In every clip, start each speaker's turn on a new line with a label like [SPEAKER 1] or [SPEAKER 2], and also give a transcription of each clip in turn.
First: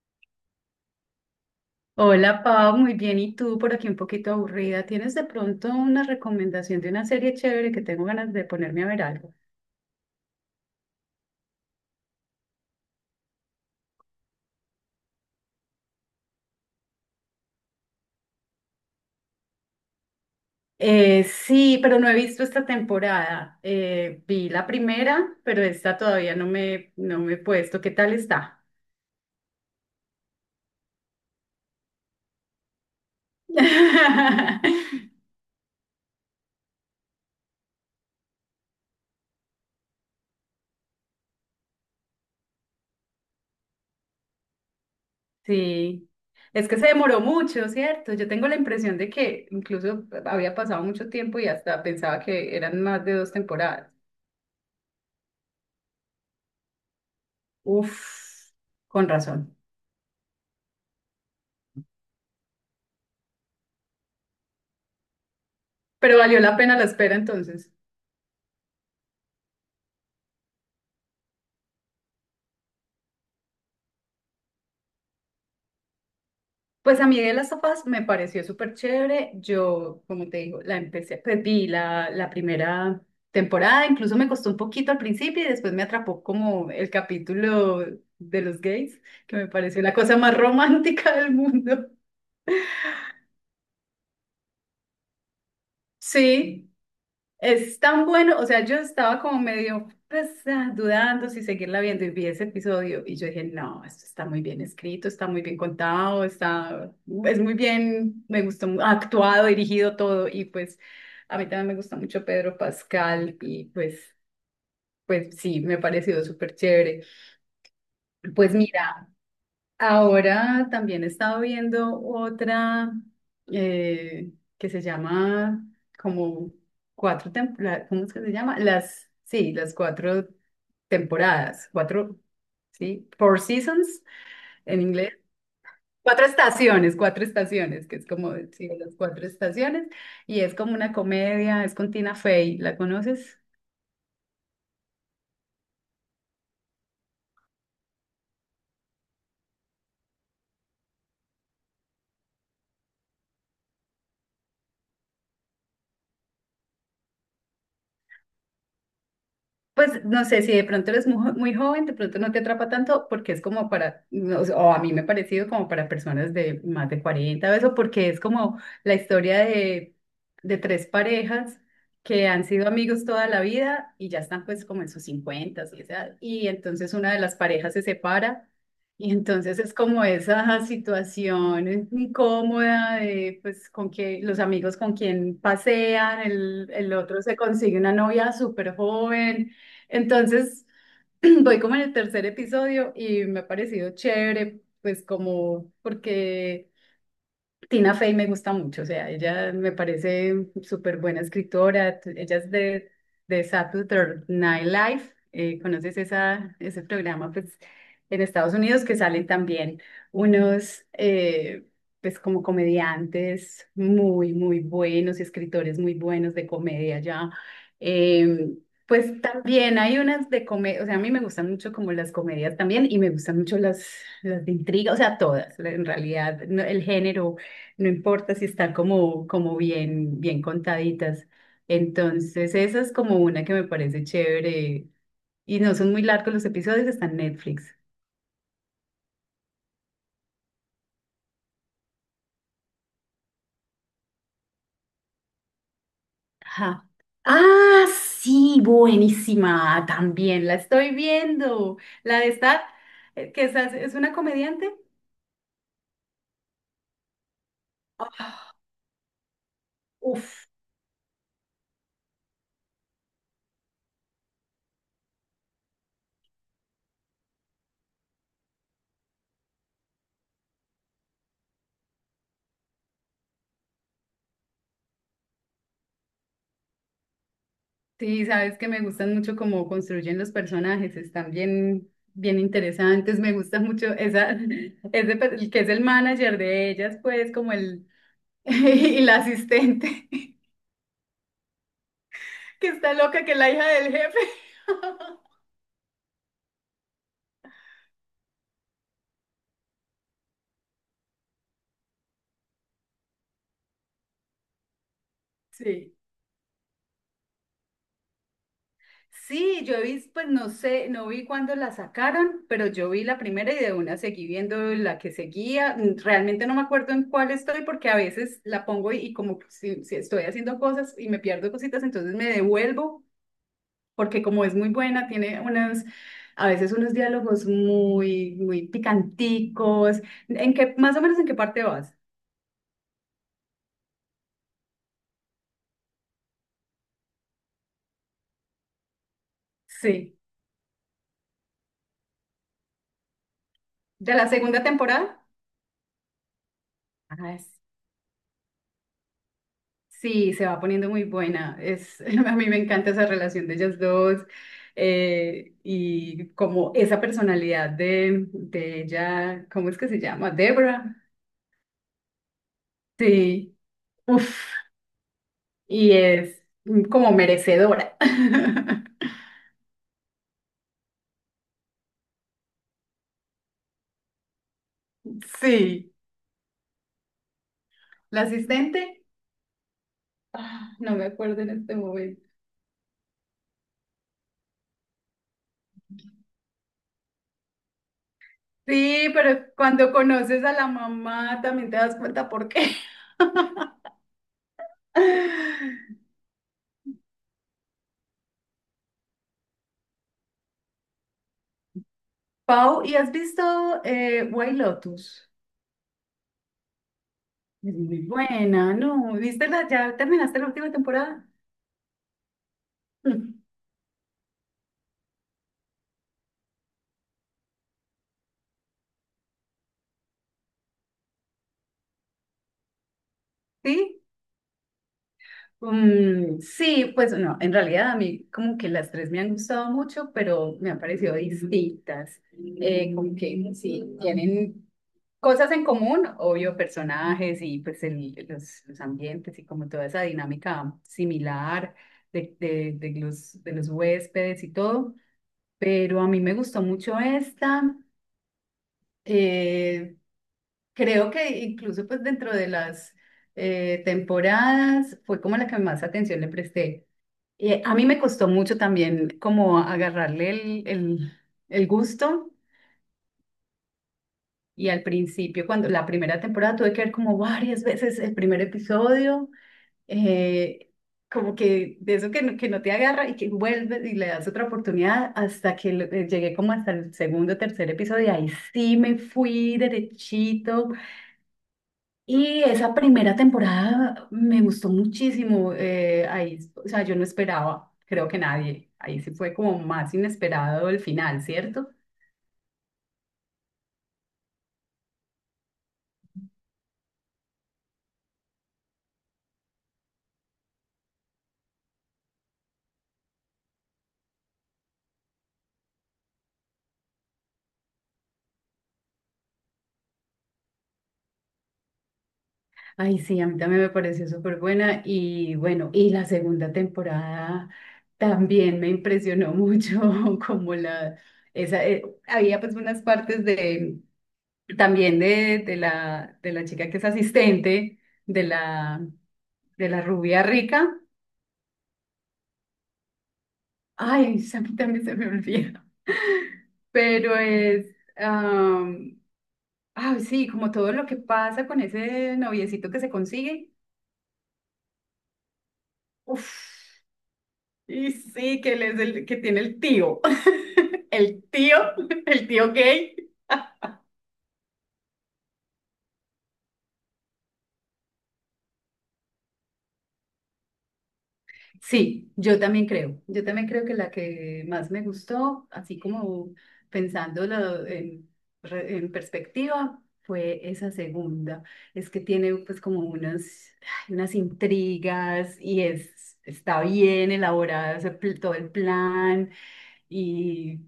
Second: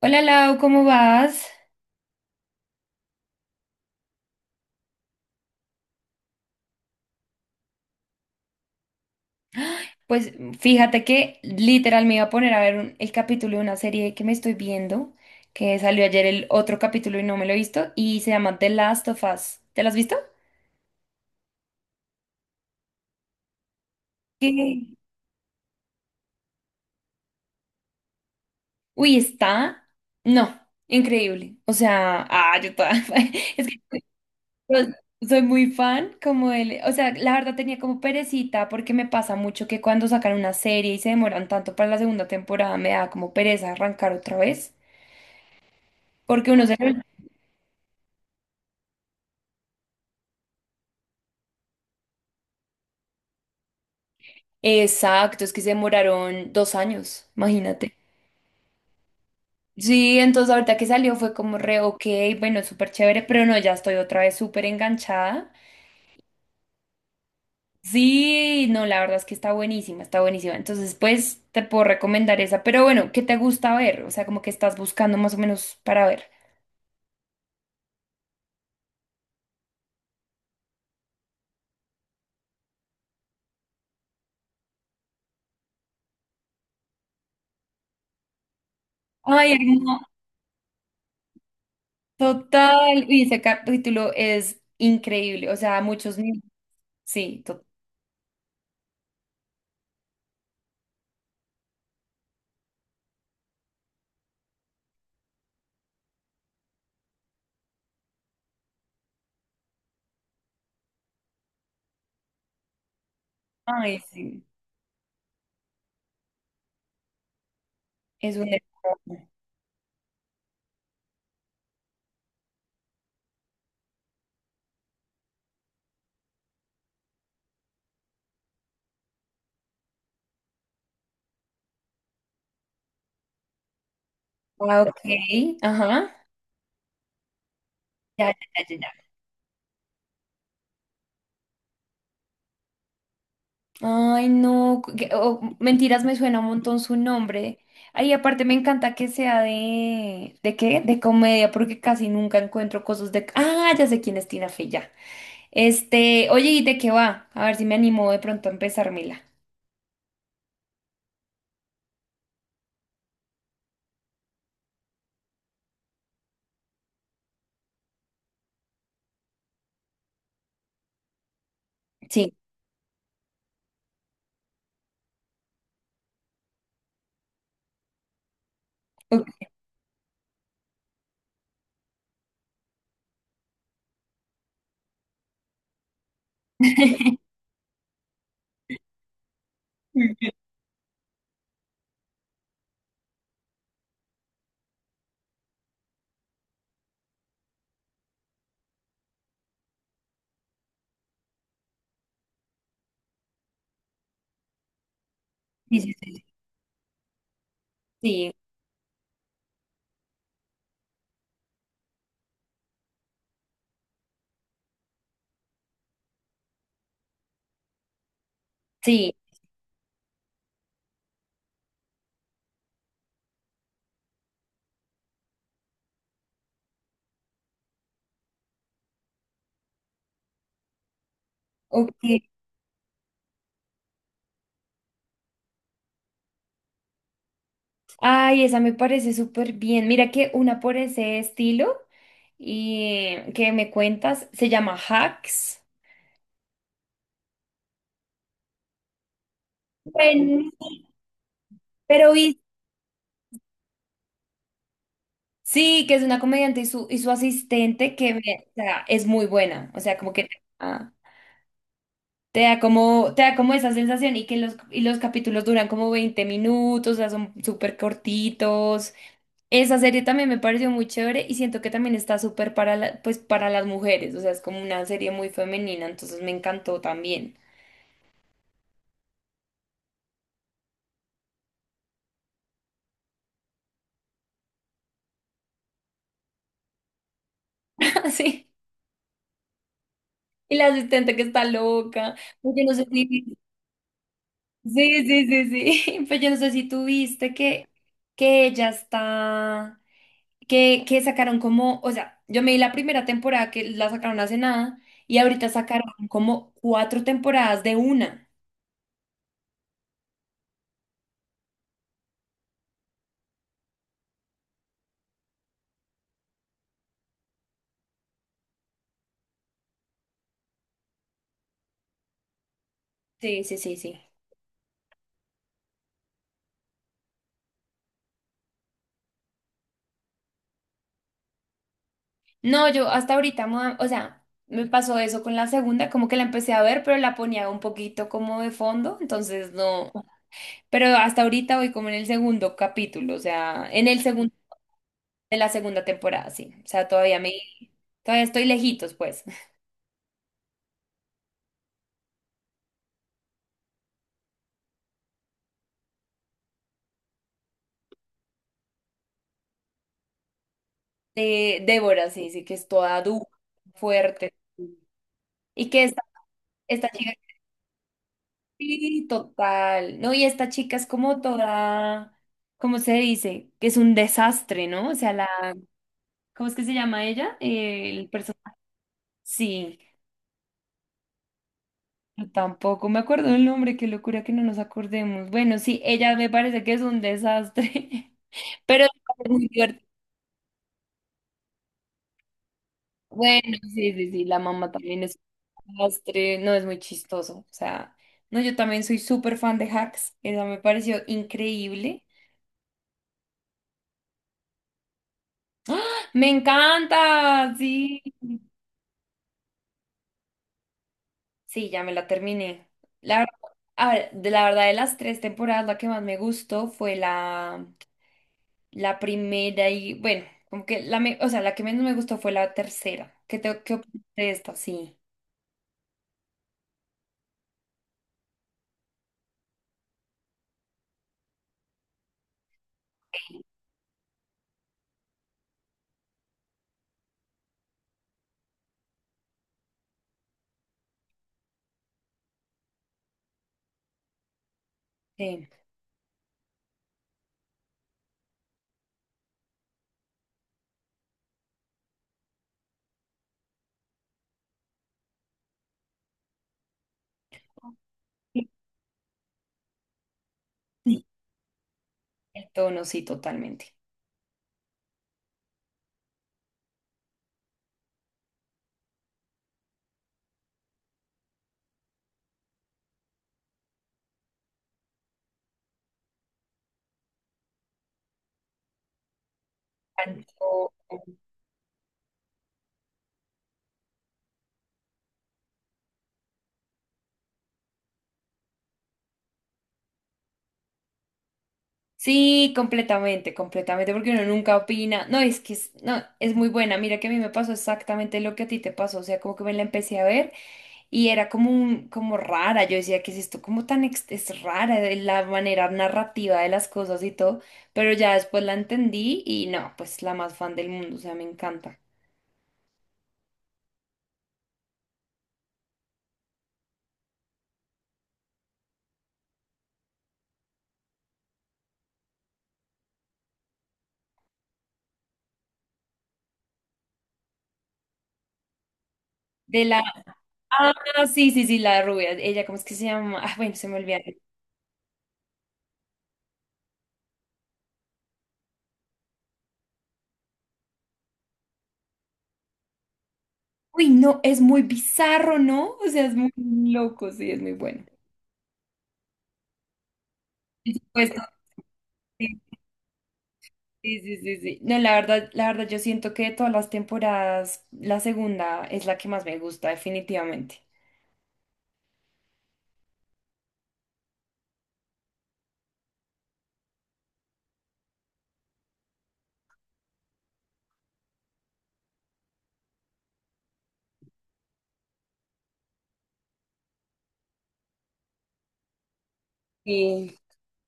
[SPEAKER 1] Hola Lau, ¿cómo vas?
[SPEAKER 2] Hola Pau, muy bien. ¿Y tú por aquí un poquito aburrida? ¿Tienes de pronto una recomendación de una serie chévere que tengo ganas de ponerme a ver algo?
[SPEAKER 1] Pues fíjate que literal me iba a poner a ver el capítulo de una serie que me estoy viendo, que salió ayer el otro capítulo y no me lo he visto, y se llama The Last of Us. ¿Te lo has visto?
[SPEAKER 2] Sí, pero no he visto esta temporada. Vi la
[SPEAKER 1] ¿Qué?
[SPEAKER 2] primera, pero esta todavía no me he puesto. ¿Qué tal está?
[SPEAKER 1] Uy, está. No, increíble. O sea, yo toda. Es que yo soy muy fan, como él. O sea, la verdad tenía como perecita, porque me pasa mucho que cuando sacan una serie y se demoran tanto para la segunda temporada, me da como pereza arrancar otra vez.
[SPEAKER 2] Sí,
[SPEAKER 1] Porque uno
[SPEAKER 2] es
[SPEAKER 1] se.
[SPEAKER 2] que se demoró mucho, ¿cierto? Yo tengo la impresión de que incluso había pasado mucho tiempo y hasta pensaba que eran más de dos temporadas.
[SPEAKER 1] Exacto, es que se demoraron 2 años, imagínate.
[SPEAKER 2] Uf, con razón.
[SPEAKER 1] Sí, entonces ahorita que salió fue como re ok, bueno, súper chévere, pero no, ya estoy otra vez súper enganchada.
[SPEAKER 2] Pero valió la pena la espera entonces.
[SPEAKER 1] Sí, no, la verdad es que está buenísima, está buenísima. Entonces, pues te puedo recomendar esa, pero bueno, ¿qué te gusta ver? O sea, como que estás buscando más o menos para ver.
[SPEAKER 2] Pues a mí de las sofás me pareció súper chévere. Yo, como te digo, la empecé, pues vi la primera temporada, incluso me costó un poquito al principio y después me atrapó como el capítulo de los gays, que me
[SPEAKER 1] Ay,
[SPEAKER 2] pareció la
[SPEAKER 1] hermano,
[SPEAKER 2] cosa más romántica del mundo.
[SPEAKER 1] total. Y ese capítulo es increíble, o sea, muchos mil.
[SPEAKER 2] Sí,
[SPEAKER 1] Sí, total.
[SPEAKER 2] es tan bueno. O sea, yo estaba como medio pues, dudando si seguirla viendo, y vi ese episodio y yo dije: no, esto está muy bien escrito, está muy bien contado, está, es muy bien, me gustó, actuado, dirigido todo. Y pues a mí también me gusta mucho Pedro Pascal y
[SPEAKER 1] Ay,
[SPEAKER 2] pues,
[SPEAKER 1] sí,
[SPEAKER 2] pues sí, me ha parecido súper chévere.
[SPEAKER 1] es un.
[SPEAKER 2] Pues mira. Ahora también he estado viendo otra eh, que se llama como cuatro temporadas. ¿Cómo es que se llama? Las, sí, las cuatro temporadas, cuatro, sí, Four Seasons
[SPEAKER 1] Ah,
[SPEAKER 2] en
[SPEAKER 1] ok,
[SPEAKER 2] inglés.
[SPEAKER 1] ajá.
[SPEAKER 2] Cuatro estaciones, que es
[SPEAKER 1] Ya,
[SPEAKER 2] como,
[SPEAKER 1] ya,
[SPEAKER 2] sí, las
[SPEAKER 1] ya.
[SPEAKER 2] cuatro estaciones, y es como una comedia, es con Tina Fey, ¿la conoces?
[SPEAKER 1] Ay, no, oh, mentiras, me suena un montón su nombre. Ay, aparte me encanta que sea ¿de qué? De comedia, porque casi nunca encuentro cosas de... Ah, ya sé quién es Tina Fey, ya. Este, oye, ¿y de qué va? A ver si me animo de pronto a empezármela.
[SPEAKER 2] Pues no sé, si de pronto eres muy joven, de pronto no te atrapa tanto porque es como para, no sé, o a mí me ha parecido como para personas de más de 40, o eso, porque es como la historia de tres parejas que
[SPEAKER 1] Sí.
[SPEAKER 2] han sido amigos toda la vida y ya están pues como en sus 50, y, edad, y entonces una de las parejas se separa y
[SPEAKER 1] Ok.
[SPEAKER 2] entonces es como esa situación incómoda de pues con que los amigos con quien pasean, el otro se consigue una novia súper joven.
[SPEAKER 1] Mm.
[SPEAKER 2] Entonces, voy como en el tercer episodio y me ha parecido chévere, pues como porque Tina Fey me gusta mucho. O sea, ella me parece súper buena escritora. Ella es de Saturday Night Live.
[SPEAKER 1] Sí, sí,
[SPEAKER 2] ¿Conoces
[SPEAKER 1] sí.
[SPEAKER 2] esa, ese programa? Pues en
[SPEAKER 1] Sí,
[SPEAKER 2] Estados Unidos que salen también unos, pues como comediantes muy, muy buenos y escritores muy buenos de comedia ya. Eh,
[SPEAKER 1] sí,
[SPEAKER 2] pues también hay unas de comedia. O sea, a mí me gustan mucho como las comedias también y me gustan mucho las de intriga. O sea, todas, en realidad, el género no importa si están como, como bien, bien contaditas.
[SPEAKER 1] ok.
[SPEAKER 2] Entonces, esa es como una que me parece chévere. Y no son muy largos los episodios, están en Netflix.
[SPEAKER 1] Ay, esa me parece súper bien. Mira que una por ese estilo y que me cuentas se llama Hacks.
[SPEAKER 2] Ajá. Ah, sí, buenísima. También
[SPEAKER 1] Bueno,
[SPEAKER 2] la estoy viendo.
[SPEAKER 1] pero
[SPEAKER 2] La de esta, que esa es una comediante.
[SPEAKER 1] sí, que es una comediante y su asistente
[SPEAKER 2] Ah,
[SPEAKER 1] o sea, es muy buena. O sea, como que
[SPEAKER 2] uf,
[SPEAKER 1] ah, te da como esa sensación y que los capítulos duran como 20 minutos, o sea, son súper cortitos. Esa serie también me pareció muy chévere y siento que también está súper para pues para las mujeres. O sea, es como una serie muy femenina, entonces me encantó también.
[SPEAKER 2] sí, sabes que me gustan mucho cómo construyen los personajes, están bien, bien interesantes. Me gusta mucho esa, ese, el que es el manager de ellas, pues como el,
[SPEAKER 1] Sí.
[SPEAKER 2] y la asistente,
[SPEAKER 1] Y la asistente que está loca. Pues yo
[SPEAKER 2] que
[SPEAKER 1] no sé
[SPEAKER 2] está loca, que
[SPEAKER 1] si.
[SPEAKER 2] es la hija del jefe.
[SPEAKER 1] Sí, sí, sí, sí. Pues yo no sé si tú viste que ella está. Que sacaron como, o sea, yo me vi la primera temporada que la sacaron hace nada y ahorita sacaron
[SPEAKER 2] Sí.
[SPEAKER 1] como cuatro temporadas de una.
[SPEAKER 2] Sí, yo vi, pues no sé, no vi cuándo la sacaron, pero yo vi la primera y de una seguí viendo la que seguía. Mm, realmente no me acuerdo en cuál estoy porque a veces la pongo y como si, si estoy haciendo cosas y me pierdo cositas, entonces me devuelvo
[SPEAKER 1] Sí, sí, sí, sí.
[SPEAKER 2] porque como es muy buena, tiene unas, a veces unos diálogos muy, muy picanticos. ¿En qué, más o menos en qué parte vas?
[SPEAKER 1] No, yo hasta ahorita, o sea, me pasó eso con la segunda, como que la empecé a ver, pero la ponía un poquito como de fondo, entonces no.
[SPEAKER 2] Sí.
[SPEAKER 1] Pero hasta ahorita voy como en el segundo capítulo, o sea, en el
[SPEAKER 2] ¿De la
[SPEAKER 1] segundo
[SPEAKER 2] segunda temporada?
[SPEAKER 1] de la segunda temporada, sí. O sea, todavía me,
[SPEAKER 2] Ajá, es-
[SPEAKER 1] todavía estoy lejitos, pues.
[SPEAKER 2] sí, se va poniendo muy buena. Es, a mí me encanta esa relación de ellas dos y como esa personalidad de ella. ¿Cómo es que se llama? Debra.
[SPEAKER 1] De Débora, sí, sí, que es toda dura,
[SPEAKER 2] Sí,
[SPEAKER 1] fuerte.
[SPEAKER 2] uff,
[SPEAKER 1] Sí. Y que
[SPEAKER 2] y
[SPEAKER 1] esta,
[SPEAKER 2] es
[SPEAKER 1] esta chica.
[SPEAKER 2] como merecedora.
[SPEAKER 1] Sí, total. No, y esta chica es como toda, ¿cómo se dice? Que es un desastre, ¿no? O sea, la,
[SPEAKER 2] Sí,
[SPEAKER 1] ¿cómo es que se llama ella? El
[SPEAKER 2] la
[SPEAKER 1] personaje.
[SPEAKER 2] asistente,
[SPEAKER 1] Sí,
[SPEAKER 2] ah, no me acuerdo en este momento.
[SPEAKER 1] yo tampoco me acuerdo el nombre, qué locura que no nos acordemos. Bueno, sí, ella me parece que es un desastre, pero
[SPEAKER 2] Sí,
[SPEAKER 1] es
[SPEAKER 2] pero
[SPEAKER 1] muy divertido.
[SPEAKER 2] cuando conoces a la mamá también te das cuenta por qué.
[SPEAKER 1] Bueno, sí, sí, sí, la mamá también es un desastre, no es muy chistoso. O sea, no, yo también soy súper fan de Hacks, esa me pareció increíble.
[SPEAKER 2] Pau, ¿y has visto White Lotus?
[SPEAKER 1] Me encanta,
[SPEAKER 2] Es muy
[SPEAKER 1] sí.
[SPEAKER 2] buena, ¿no? ¿Viste la, ya terminaste la última temporada?
[SPEAKER 1] Sí, ya me la terminé. La, ver-
[SPEAKER 2] Mm.
[SPEAKER 1] a ver, de la verdad, de las tres temporadas, la que más me gustó fue la, la primera y, bueno, como que la, o sea, la que menos me gustó fue la tercera. ¿Qué tengo que
[SPEAKER 2] ¿Sí?
[SPEAKER 1] opinar de esta? Sí,
[SPEAKER 2] Mm, sí, pues no, en realidad a mí como que las tres me han gustado mucho, pero me han parecido distintas. Como que sí, tienen cosas en común, obvio, personajes y pues los ambientes y como toda esa dinámica similar de los huéspedes y todo,
[SPEAKER 1] sí.
[SPEAKER 2] pero a mí me gustó mucho esta. Eh, creo que incluso pues dentro de las temporadas fue como la que más atención le presté. A mí me costó mucho también como agarrarle
[SPEAKER 1] Sí.
[SPEAKER 2] el gusto
[SPEAKER 1] El tono, sí, totalmente.
[SPEAKER 2] y al principio, cuando la primera temporada tuve que ver como varias veces el primer episodio, eh, como que de eso que no te agarra y que vuelves y le das otra oportunidad hasta que llegué como hasta el segundo, tercer episodio y ahí sí me fui derechito.
[SPEAKER 1] Tanto.
[SPEAKER 2] Y esa primera temporada me gustó muchísimo. Ahí, o sea, yo no esperaba, creo que nadie. Ahí sí fue como más inesperado el final, ¿cierto?
[SPEAKER 1] Sí, completamente, completamente, porque uno nunca opina. No, es que es, no, es muy buena. Mira que a mí me pasó exactamente lo que a ti te pasó. O sea, como que me la empecé a ver y era como un, como rara. Yo decía, ¿qué es esto? Como tan es rara de la manera narrativa de las cosas y todo. Pero ya después la entendí y no, pues la más fan del mundo. O sea, me encanta.
[SPEAKER 2] Ay, sí, a mí también me pareció súper buena. Y bueno, y la segunda temporada también me impresionó mucho, como la, esa, había pues unas partes de, también de la chica que es asistente, de la,
[SPEAKER 1] De
[SPEAKER 2] de la
[SPEAKER 1] la.
[SPEAKER 2] rubia
[SPEAKER 1] Ah,
[SPEAKER 2] rica.
[SPEAKER 1] sí, sí, sí, la rubia. Ella, ¿cómo es que se llama? Ah, bueno, se me olvidó.
[SPEAKER 2] Ay, a mí también se me olvida. Pero es, am, ay, sí, como todo lo que pasa con ese noviecito que se consigue.
[SPEAKER 1] Uy, no, es muy bizarro, ¿no? O sea, es muy
[SPEAKER 2] Uf,
[SPEAKER 1] loco, sí, es muy bueno.
[SPEAKER 2] y sí, que él es el que tiene el tío.
[SPEAKER 1] Por supuesto.
[SPEAKER 2] El tío, el tío gay.
[SPEAKER 1] Sí, sí, sí, sí. No, la verdad, yo siento que de todas las temporadas, la segunda es la que más me gusta, definitivamente.
[SPEAKER 2] Sí, yo también creo. Yo también creo que la que más me gustó, así como pensándolo en, en perspectiva, fue esa segunda. Es que tiene pues como unas, ay, unas intrigas y es, está bien elaborado ese todo el plan
[SPEAKER 1] Sí.
[SPEAKER 2] y,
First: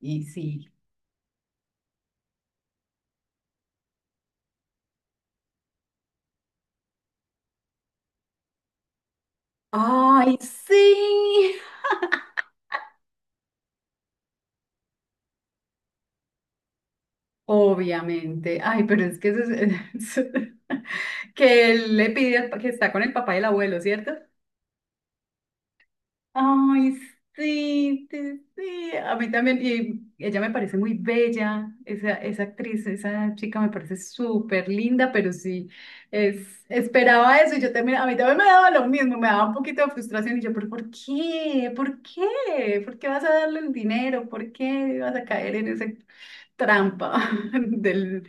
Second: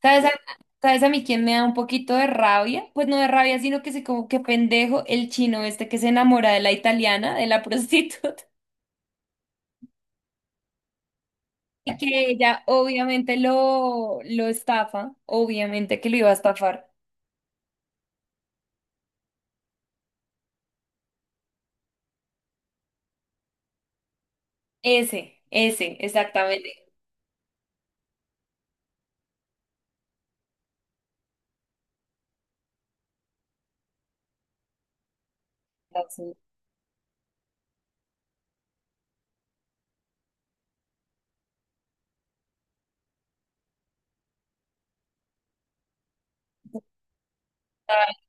[SPEAKER 2] y
[SPEAKER 1] ¿Sabes a,
[SPEAKER 2] sí.
[SPEAKER 1] sabes a mí quién me da un poquito de rabia? Pues no de rabia, sino que sé como que pendejo el chino este que se enamora de la italiana, de la prostituta,
[SPEAKER 2] ¡Ay, sí!
[SPEAKER 1] y que ella obviamente lo estafa, obviamente que lo iba a estafar.
[SPEAKER 2] Obviamente. Ay, pero es que eso es- que él le pide al que está con el papá y el abuelo, ¿cierto?
[SPEAKER 1] Ese, exactamente.
[SPEAKER 2] Ay, sí, sí, sí. A mí también. Y ella me parece muy bella, esa actriz, esa chica me parece súper linda, pero sí, es, esperaba eso y yo también, a mí también me daba lo mismo, me daba un poquito de frustración y yo, pero ¿por qué? ¿Por qué? ¿Por qué vas a darle el dinero? ¿Por qué vas a caer en esa trampa del,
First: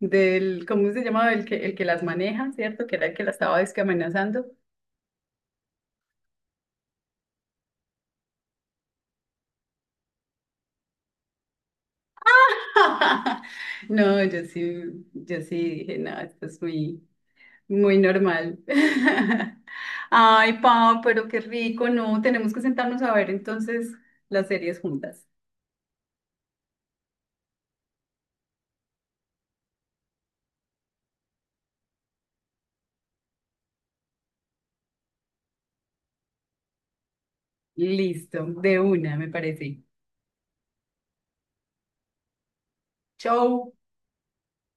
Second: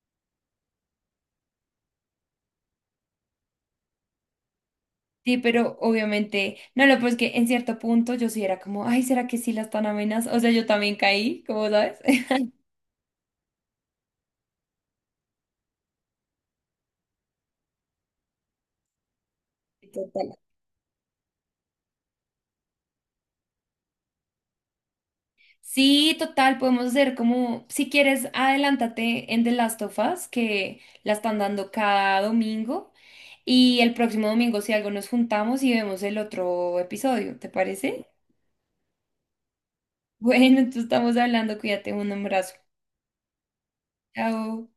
[SPEAKER 2] del, ¿cómo se llamaba? El que las maneja, ¿cierto? Que era el que la estaba es que amenazando.
[SPEAKER 1] Sí, pero obviamente, no, lo pues que en cierto punto yo sí era como, ay, ¿será que sí la están amenazando? O sea, yo también caí, como sabes?
[SPEAKER 2] No, yo sí, yo sí dije, no, esto es muy, muy normal.
[SPEAKER 1] Total.
[SPEAKER 2] Ay, Pau, pero qué rico, no, tenemos que sentarnos a ver entonces las series juntas.
[SPEAKER 1] Sí, total, podemos hacer como, si quieres, adelántate en The Last of Us, que la están dando cada domingo, y el próximo domingo, si algo, nos juntamos y vemos el otro episodio, ¿te parece?
[SPEAKER 2] Listo, de una, me parece.
[SPEAKER 1] Bueno, entonces estamos hablando, cuídate, un abrazo.
[SPEAKER 2] Chau.
[SPEAKER 1] Chao.